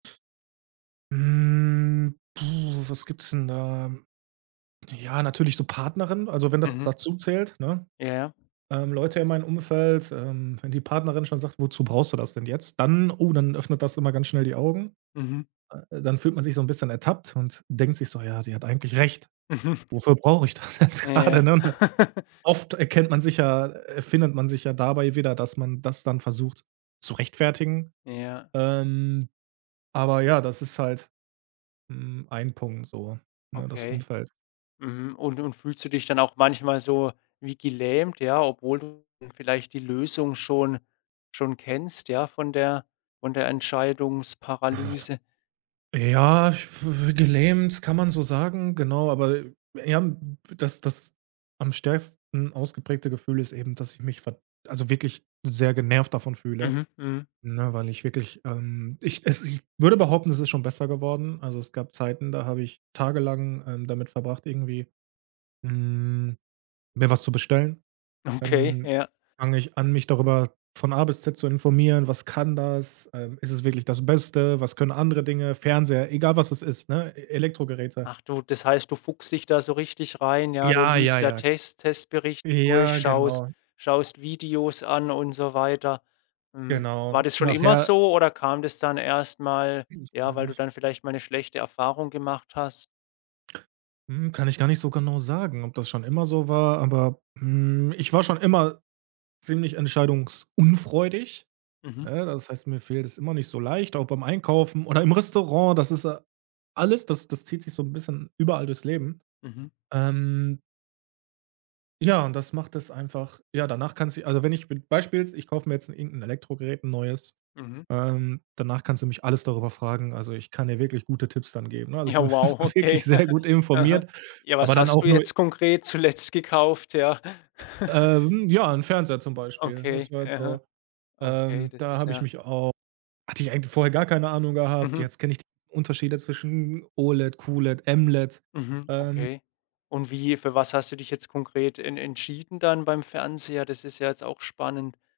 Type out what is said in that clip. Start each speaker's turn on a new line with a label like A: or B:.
A: Hm, puh, was gibt's denn da? Ja, natürlich so Partnerin also wenn das
B: Mhm.
A: dazuzählt, ne,
B: Ja.
A: ähm, Leute in meinem Umfeld, ähm, wenn die Partnerin schon sagt: „Wozu brauchst du das denn jetzt?“ Dann oh, dann öffnet das immer ganz schnell die Augen,
B: Mhm.
A: äh, dann fühlt man sich so 'n bisschen ertappt und denkt sich so: „Ja, die hat eigentlich recht.
B: Mhm.
A: Wofür brauche ich das jetzt
B: Ja, ja.
A: grade”, ne? Oft erkennt man sich ja, äh findet man sich ja dabei wieder, dass man das dann versucht zu rechtfertigen.
B: Ja.
A: Ähm, aber ja, das ist halt, hm, ein Punkt so, ne, das
B: Okay.
A: Umfeld.
B: Mhm. Und und fühlst du dich dann auch manchmal so wie gelähmt, ja, obwohl du vielleicht die Lösung schon schon kennst, ja, von der von der Entscheidungsparalyse?
A: Ja, ich f gelähmt, kann man so sagen, genau, aber, äh, eher, hm, dass das am stärksten ausgeprägte Gefühl ist eben, dass ich mich, verd also wirklich sehr genervt davon fühle,
B: Mhm. Mhm.
A: ne, weil ich wirklich ähm, ich es ich würde behaupten, es ist schon besser geworden. Also, es gab Zeiten, da habe ich tagelang, ähm, damit verbracht, irgendwie, hm, mir was zu bestellen.
B: Okay,
A: Dann
B: ja.
A: fange ich an, mich darüber von A bis Z zu informieren was kann das, äh, ist es wirklich das Beste? Was können andere Dinge? Fernseher egal, was es ist, ne? E Elektrogeräte.
B: Ach du, das heißt, du fuchst dich da so richtig rein, ja? Du
A: Ja, ja,
B: liest, ja,
A: ja,
B: Test Testberichte durch,
A: Ja,
B: schaust
A: genau.
B: schaust Videos an und so weiter. Hm, war
A: Genau.
B: das schon immer
A: Nachher
B: so oder kam das dann erst mal,
A: Kenne ich
B: ja,
A: gar
B: weil du
A: nicht.
B: dann vielleicht mal 'ne schlechte Erfahrung gemacht hast?
A: Mhm. Kann ich gar nicht so genau sagen, ob das schon immer so war, aber, hm, ich war schon immer ziemlich entscheidungsunfreudig,
B: Mhm.
A: ne? Das heißt, mir fällt es immer nicht so leicht, auch beim Einkaufen oder im Restaurant, das ist a alles das das zieht sich so 'n bisschen überall durchs Leben.
B: Mhm.
A: Ähm Ja, und das macht es einfach ja, danach kannst du die also, wenn ich mit Beispiel: Ich kauf mir jetzt 'n irgend'n Elektrogerät, 'n neues.
B: Mhm.
A: Ähm, danach kannst du mich alles darüber fragen, also, ich kann dir wirklich gute Tipps dann geben, ne? Also, ich
B: Ja,
A: bin
B: wow, okay.
A: wirklich sehr gut
B: Aha.
A: informiert,
B: Ja, was
A: aber dann
B: hast du
A: auch nur
B: jetzt konkret zuletzt gekauft? Ja.
A: Ähm, ja, 'n Fernseher zum Beispiel. Das
B: Okay.
A: war jetzt
B: Aha.
A: so
B: Okay,
A: ähm,
B: das
A: da
B: ist
A: habe ich
B: ja
A: mich auch hatte ich eigentlich vorher gar keine Ahnung gehabt,
B: Mhm.
A: jetzt kenne ich die Unterschiede zwischen OLED, QLED, MLED.
B: Mhm.
A: Ähm
B: Okay, und wie für was hast du dich jetzt konkret en entschieden dann beim Fernseher? Das ist ja jetzt auch spannend.